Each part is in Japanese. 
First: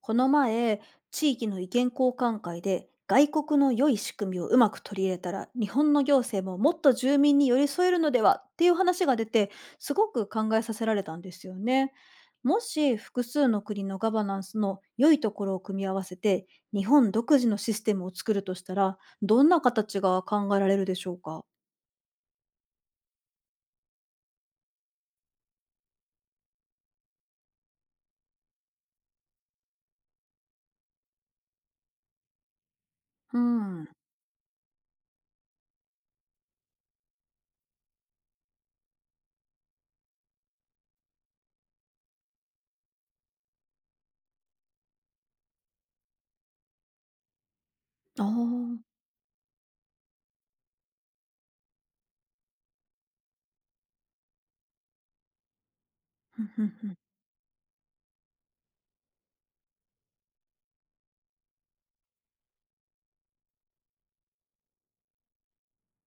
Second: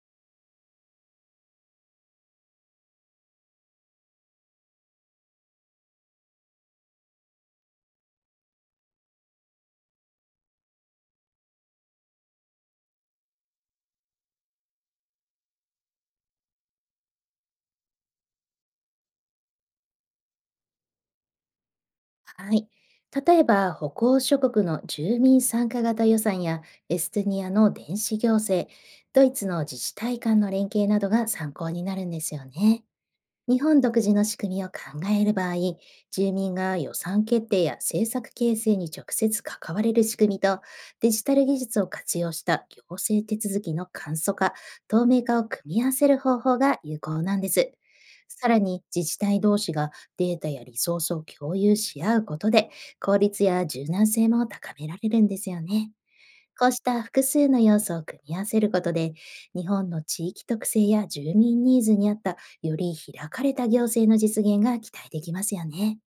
この前、地域の意見交換会で外国の良い仕組みをうまく取り入れたら、日本の行政ももっと住民に寄り添えるのではっていう話が出て、すごく考えさせられたんですよね。もし複数の国のガバナンスの良いところを組み合わせて、日本独自のシステムを作るとしたら、どんな形が考えられるでしょうか。はい。例えば、歩行諸国の住民参加型予算や、エストニアの電子行政、ドイツの自治体間の連携などが参考になるんですよね。う日本ん。独自の仕組みを考える場合、住民が予算決定や政策形成に直接関われる仕組みと、デジタル技術を活用した行政手続きの簡素化、透明化を組み合わせる方法が有効なんです。あさらに、あ。自治体同士がデータやリソースを共有し合うことで、効率や柔軟性も高められるんですよね。ふんふこんうしふん。た複数の要素を組み合わせることで、日本の地域特性や住民ニーズに合ったより開かれた行政の実現が期待できますよね。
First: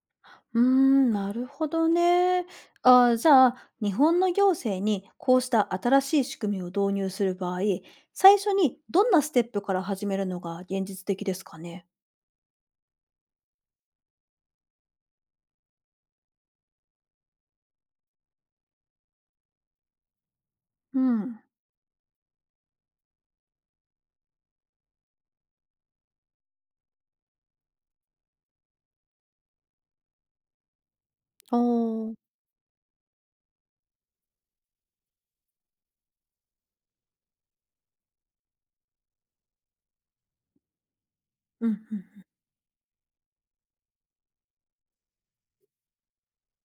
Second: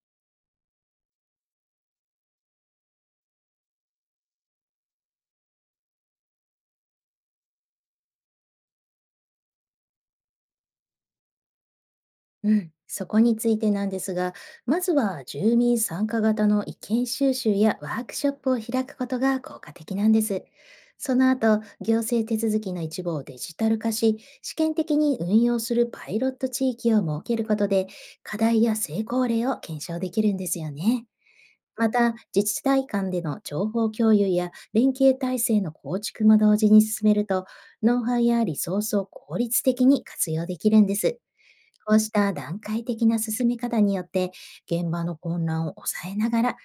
うーん、なるほどね。あーじゃあ、日本の行政にこうした新しい仕組みを導入する場合、最初にどんなステップから始めるのが現実的ですかね。うん、そこについてなんですが、まずは住民参加型の意見収集やワークショップを開くことが効果的なんです。うそのん。後、行政手続きの一部をデジタル化し、試験的に運用するパイロット地域を設けることで、課題や成功例を検証できるんですよね。おまた、ー。自治体間での情報共有や連携体制の構築も同時に進めると、ノウハウやリソースを効率的に活用できるんです。うんうんうこうん。した段階的な進め方によって、現場の混乱を抑えながら、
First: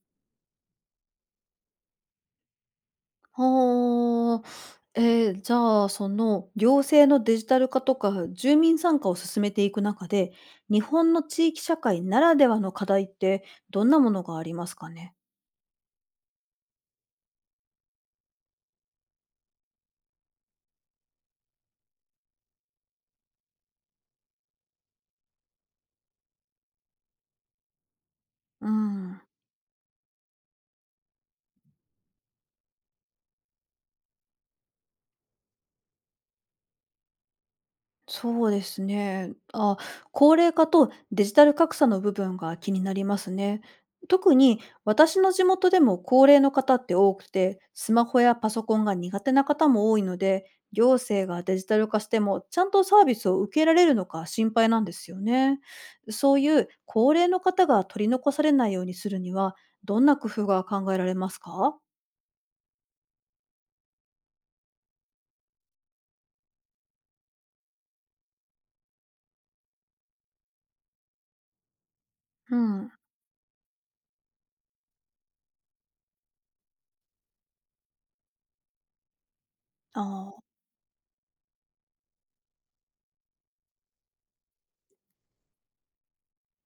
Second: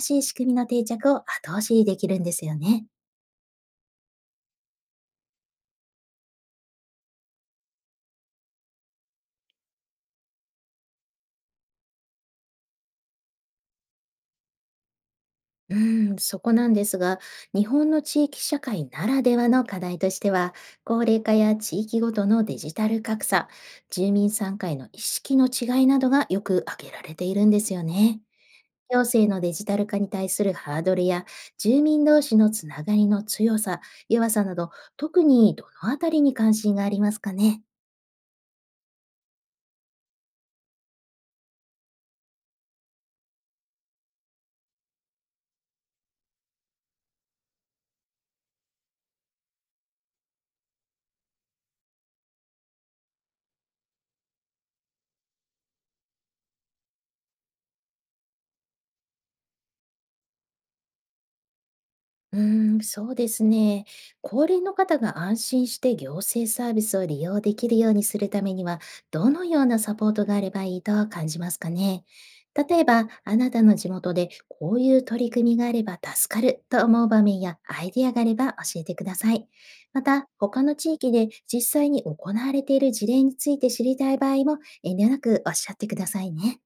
新しい仕組みの定着を後押しできるんですよね。はー。えーじゃあその行政のデジタル化とか住民参加を進めていく中で、日本の地域社会ならではの課題ってどんなものがありますかね。うん、そこなんですが、日本の地域社会ならではの課題としては、高齢化や地域ごとのデジタル格差、住民参加への意識の違いなどがよく挙げられているんですよね。う行ん、政のデジタル化に対するハードルや、住民同士のつながりの強さ、弱さなど、特にどのあたりに関心がありますかね？そうですね。あ、高齢化とデジタル格差の部分が気になりますね。特に私の地元でも高齢の方って多くて、スマホやパソコンが苦手な方も多いので、行政がデジタル化してもちゃんとサービスを受けられるのか心配なんですよね。そういう高齢の方が取り残されないようにするには、どんな工夫が考えられますか。うーん、そうですね。高齢の方が安心して行政サービスを利用できるようにするためには、どのようなサポートがあればいいと感じますかね？う例えん。ば、あなたの地元でこういう取り組みがあれば助かると思う場面やアイディアがあれば教えてください。あまた、あ。他の地域で実際に行われている事例について知りたい場合も遠慮なくおっしゃってくださいね。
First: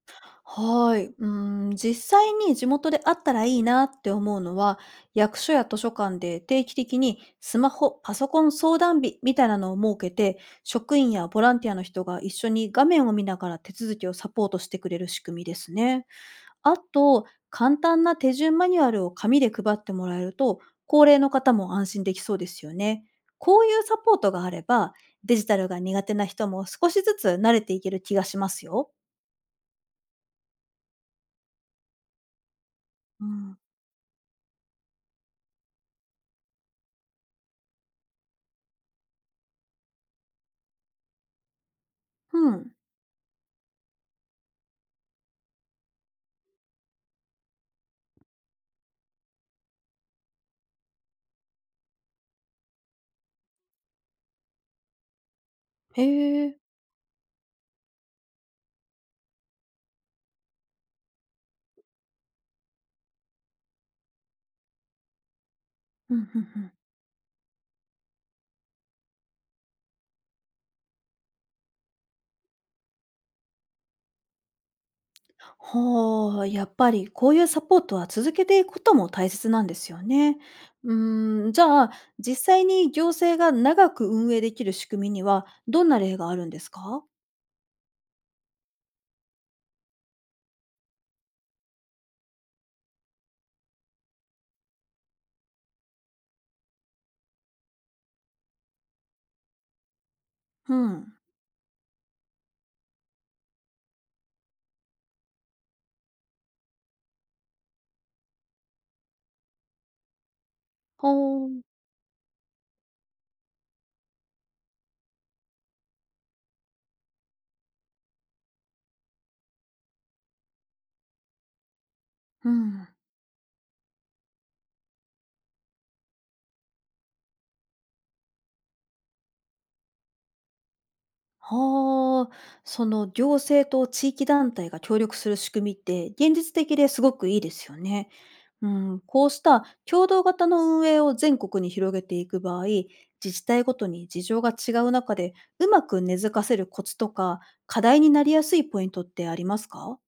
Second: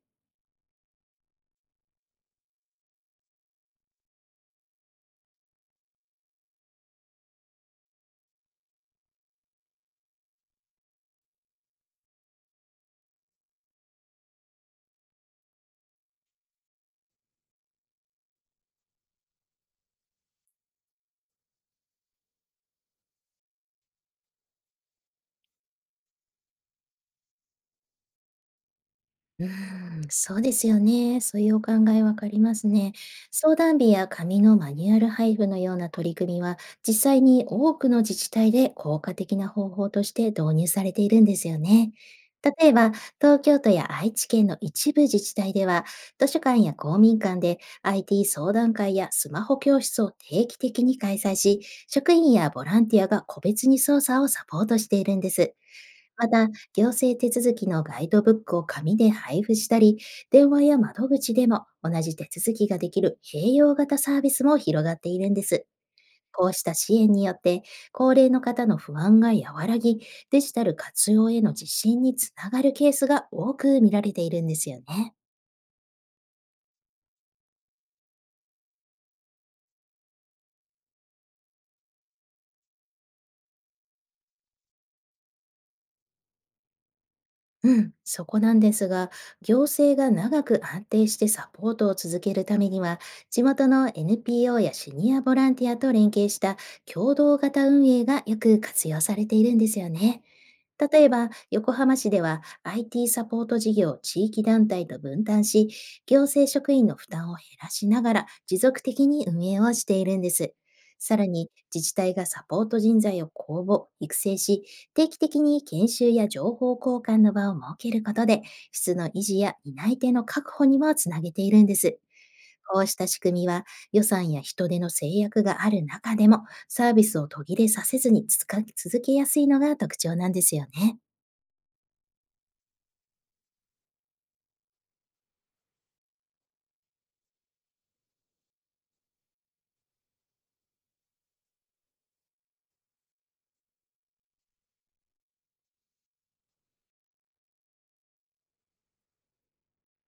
はい。うん、実際に地元であったらいいなって思うのは、役所や図書館で定期的にスマホ、パソコン相談日みたいなのを設けて、職員やボランティアの人が一緒に画面を見ながら手続きをサポートしてくれる仕組みですね。あと、簡単な手順マニュアルを紙で配ってもらえると、高齢の方も安心できそうですよね。こういうサポートがあれば、デジタルが苦手な人も少しずつ慣れていける気がしますよ。うーん、そうですよね。そういうお考えわかりますね。うん。相談日や紙のマニュアル配布のような取り組みは、実際に多くの自治体で効果的な方法として導入されているんですよね。う例ん。えば、東京都や愛知県の一部自治体では、図書館や公民館で IT 相談会やスマホ教室を定期的に開催し、職員やボランティアが個別に操作をサポートしているんです。へえ。行政手続きのガイドブックを紙で配布したり、電話や窓口でも同じ手続きができる併用型サービスも広がっているんです。ふんふんこうふしん。た支援によって、高齢の方の不安が和らぎ、デジタル活用への自信につながるケースが多く見られているんですよね。はあ、やっぱりこういうサポートは続けていくことも大切なんですよね。うーん、じゃあ、実際に行政が長く運営できる仕組みにはどんな例があるんですか？うん、そこなんですが、行政が長く安定してサポートを続けるためには、地元の NPO やシニアボランティアと連携した共同型運営がよく活用されているんですよね。う例えん。ば、横浜市では IT サポート事業を地域団体と分担し、行政職員の負担を減らしながら持続的に運営をしているんです。さらほに、う。自治体がサポート人材を公募、育成し、定期的に研修や情報交換の場を設けることで、質の維持や担い手の確保にもつなげているんです。うこん。うした仕組みは、予算や人手の制約がある中でもサービスを途切れさせずに続けやすいのが特徴なんですよね。はあ、その行政と地域団体が協力する仕組みって現実的ですごくいいですよね。うん、こうした共同型の運営を全国に広げていく場合、自治体ごとに事情が違う中で、うまく根付かせるコツとか、課題になりやすいポイントってありますか。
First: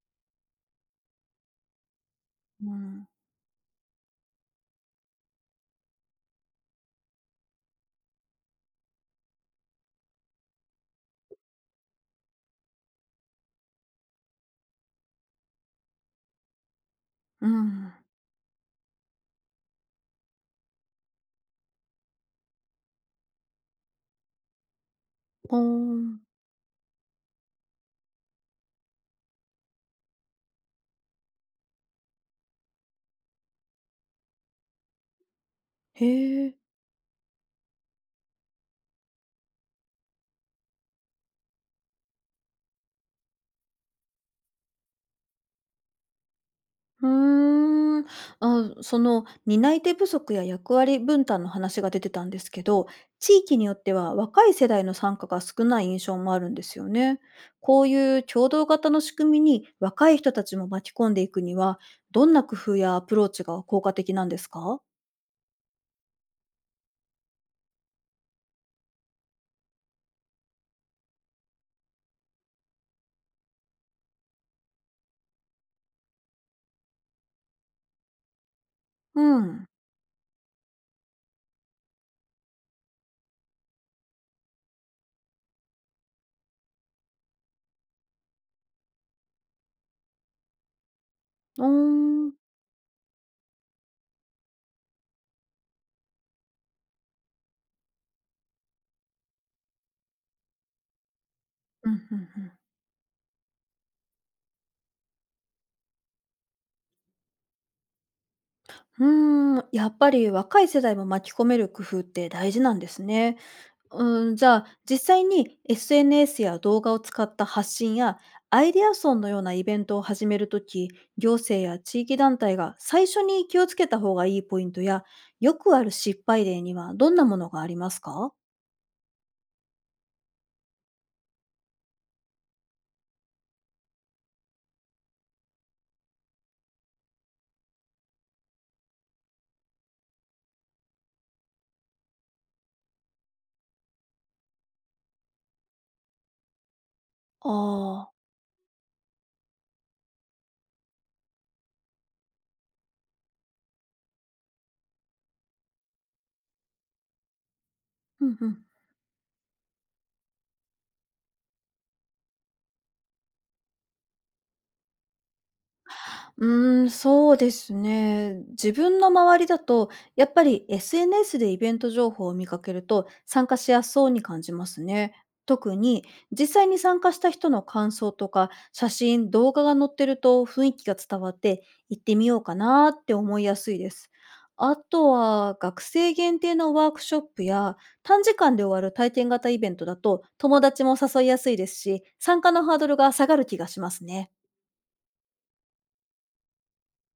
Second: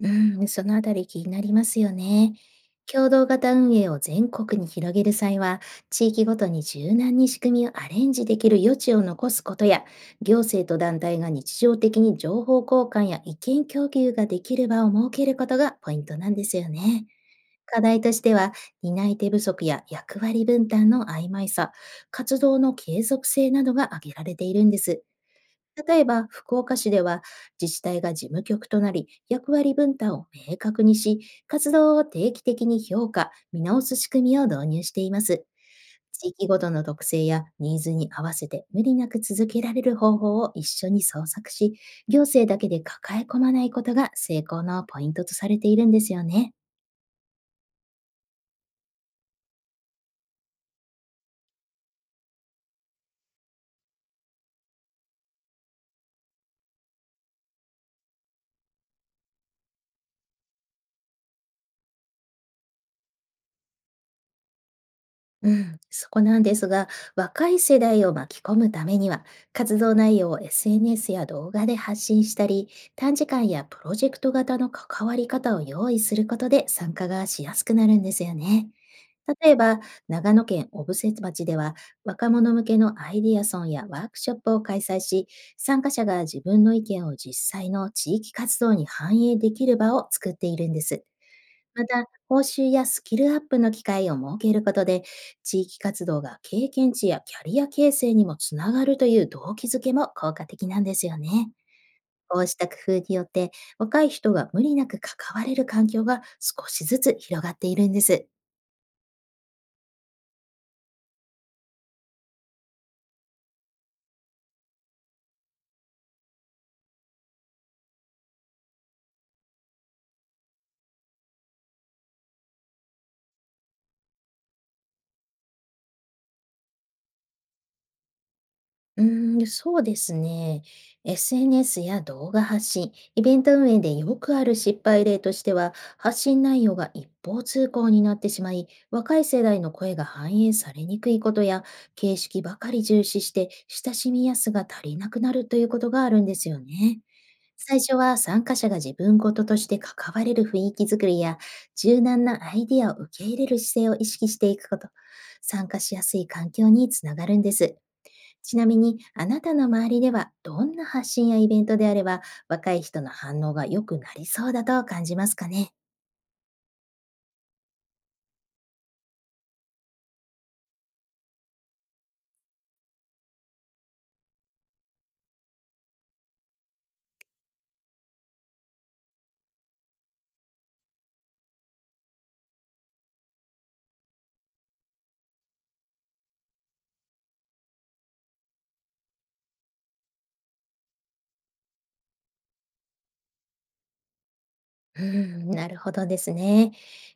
うん、そのあたり気になりますよね。うん。共同型運営を全国に広げる際は、地域ごとに柔軟に仕組みをアレンジできる余地を残すことや、行政と団体が日常的に情報交換や意見供給ができる場を設けることがポイントなんですよね。う課ん。題としては、担い手不足や役割分担の曖昧さ、活動の継続性などが挙げられているんです。ほー例えん。ば、福岡市では自治体が事務局となり、役割分担を明確にし、活動を定期的に評価、見直す仕組みを導入しています。へ地域え。ごとの特性やニーズに合わせて無理なく続けられる方法を一緒に創作し、行政だけで抱え込まないことが成功のポイントとされているんですよね。うーん。あ、その担い手不足や役割分担の話が出てたんですけど、地域によっては若い世代の参加が少ない印象もあるんですよね。こういう共同型の仕組みに若い人たちも巻き込んでいくには、どんな工夫やアプローチが効果的なんですか。うん、そこなんですが、若い世代を巻き込むためには、活動内容を SNS や動画で発信したり、短時間やプロジェクト型の関わり方を用意することで参加がしやすくなるんですよね。う例えん。ば、長野県小布施町では、若者向けのアイディアソンやワークショップを開催し、参加者が自分の意見を実際の地域活動に反映できる場を作っているんです。うーまた、ん。報酬やスキルアップの機会を設けることで、地域活動が経験値やキャリア形成にもつながるという動機づけも効果的なんですよね。うんうんうこうん。した工夫によって、若い人が無理なく関われる環境が少しずつ広がっているんです。うーん、やっぱり若い世代も巻き込める工夫って大事なんですね。うーん、じゃあ、実際に SNS や動画を使った発信や、アイデアソンのようなイベントを始めるとき、行政や地域団体が最初に気をつけた方がいいポイントや、よくある失敗例にはどんなものがありますか。うーん、そうですね。SNS や動画発信、イベント運営でよくある失敗例としては、発信内容が一方通行になってしまい、若い世代の声が反映されにくいことや、形式ばかり重視して親しみやすが足りなくなるということがあるんですよね。最初ああは、参加者が自分ごととして関われる雰囲気づくりや、柔軟なアイディアを受け入れる姿勢を意識していくこと、参加しやすい環境につながるんです。ー、うんうちん。なみに、あなたの周りではどんな発信やイベントであれば、若い人の反応が良くなりそうだと感じますかね？うーん、そうですね。自分の周りだと、やっぱり SNS でイベント情報を見かけると参加しやすそうに感じますね。特に実際に参加した人の感想とか写真、動画が載ってると雰囲気が伝わって行ってみようかなって思いやすいです。あとは学生限定のワークショップや短時間で終わる体験型イベントだと友達も誘いやすいですし、参加のハードルが下がる気がしますね。うん、なるほどですね。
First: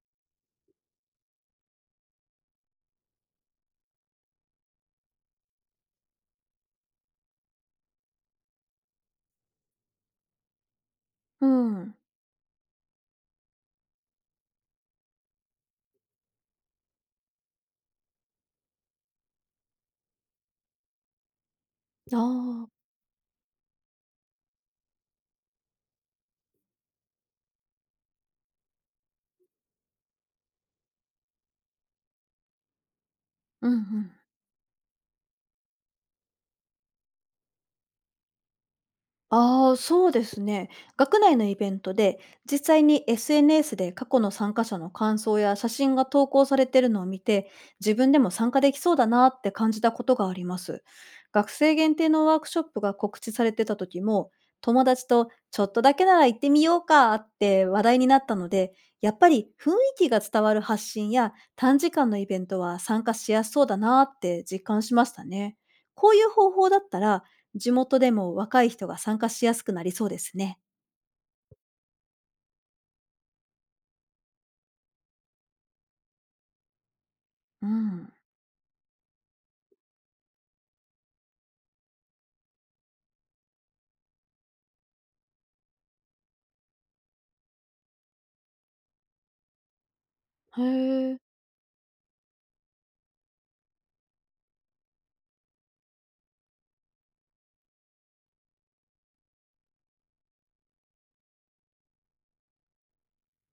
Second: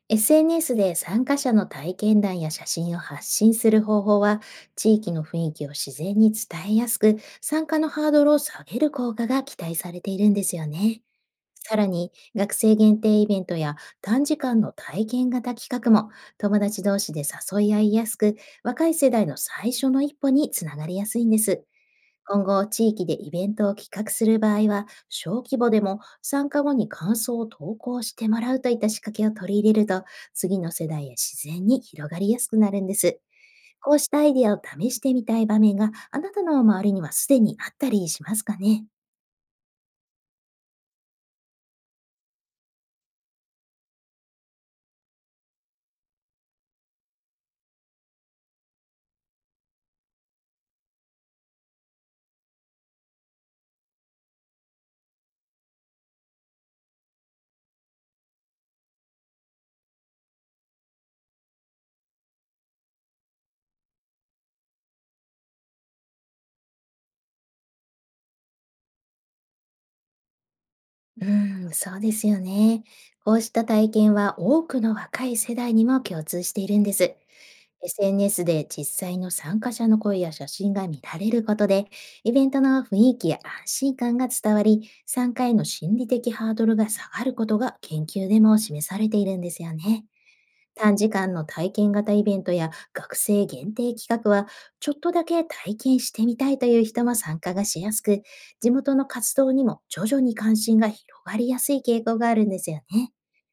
SNS で参加者の体験談や写真を発信する方法は、地域の雰囲気を自然に伝えやすく、参加のハードルを下げる効果が期待されているんですよね。うさらん。に、学生限定イベントや短時間の体験型企画も、友達同士で誘い合いやすく、若い世代の最初の一歩につながりやすいんです。あ今後、あ。地域でイベントを企画する場合は、小規模でも参加後に感想を投稿してもらうといった仕掛けを取り入れると、次の世代へ自然に広がりやすくなるんです。うんうこうしん。たアイディアを試してみたい場面が、あなたの周りにはすでにあったりしますかね？ああ、そうですね。学内のイベントで、実際に SNS で過去の参加者の感想や写真が投稿されてるのを見て、自分でも参加できそうだなって感じたことがあります。学生限定のワークショップが告知されてた時も、友達とちょっとだけなら行ってみようかって話題になったので、やっぱり雰囲気が伝わる発信や短時間のイベントは参加しやすそうだなって実感しましたね。こういう方法だったら地元でも若い人が参加しやすくなりそうですね。うーん、そうですよね。こうした体験は多くの若い世代にも共通しているんです。うん。SNS で実際の参加者の声や写真が見られることで、イベントの雰囲気や安心感が伝わり、参加への心理的ハードルが下がることが研究でも示されているんですよね。へ短時え。間の体験型イベントや学生限定企画は、ちょっとだけ体験してみたいという人も参加がしやすく、地元の活動にも徐々に関心が広がりやすい傾向があるんですよね。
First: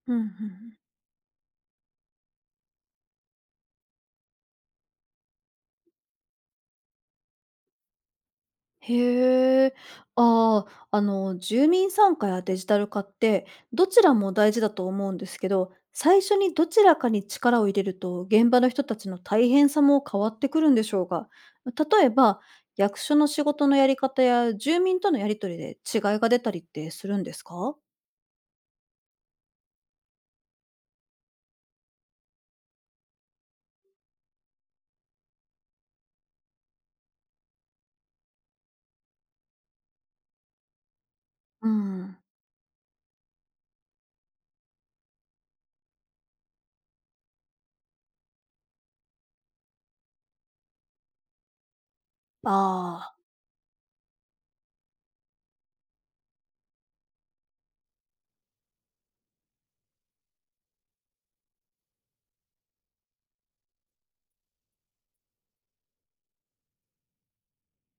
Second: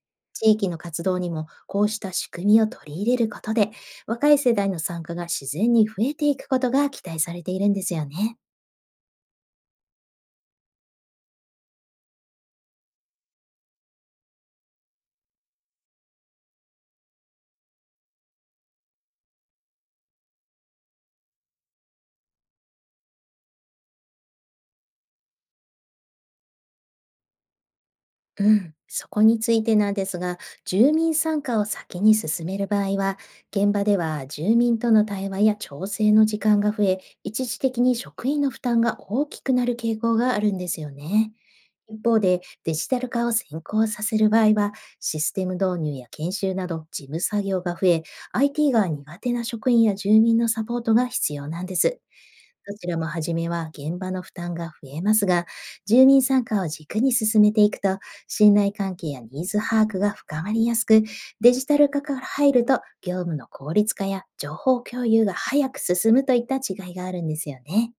うんうん。地域の活動にもこうした仕組みを取り入れることで、若い世代の参加が自然に増えていくことが期待されているんですよね。へえ。ああ、あの、住民参加やデジタル化って、どちらも大事だと思うんですけど、最初にどちらかに力を入れると、現場の人たちの大変さも変わってくるんでしょうか。例えば、役所の仕事のやり方や住民とのやりとりで違いが出たりってするんですか。うん、そこについてなんですが、住民参加を先に進める場合は、現場では住民との対話や調整の時間が増え、一時的に職員の負担が大きくなる傾向があるんですよね。う一ん。方で、デジタル化を先行させる場合は、システム導入や研修など事務作業が増え、IT が苦手な職員や住民のサポートが必要なんです。どちらもああ、初めは現場の負担が増えますが、住民参加を軸に進めていくと、信頼関係やニーズ把握が深まりやすく、デジタル化から入ると業務の効率化や情報共有が早く進むといった違いがあるんですよね。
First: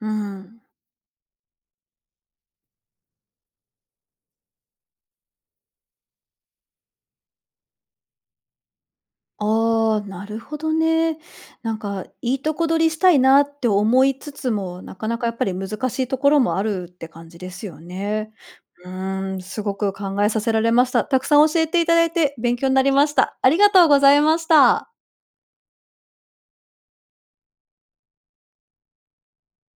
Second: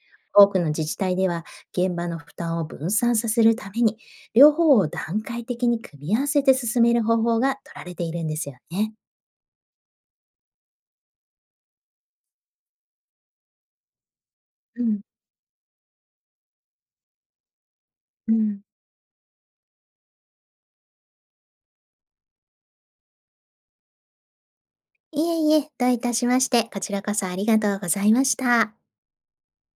う多くん。の自治体では、現場の負担を分散させるために、両方を段階的に組み合わせて進める方法が取られているんですよね。ああ、なるほどね。なんかいいとこ取りしたいなって思いつつも、うなん、かなかやっぱり難しいところもあるって感じですよね。うん。うーん、すごく考えさせられました。たくさん教えていただいて勉強になりました。ありがとうございました。いえいえ、どういたしまして、こちらこそありがとうございました。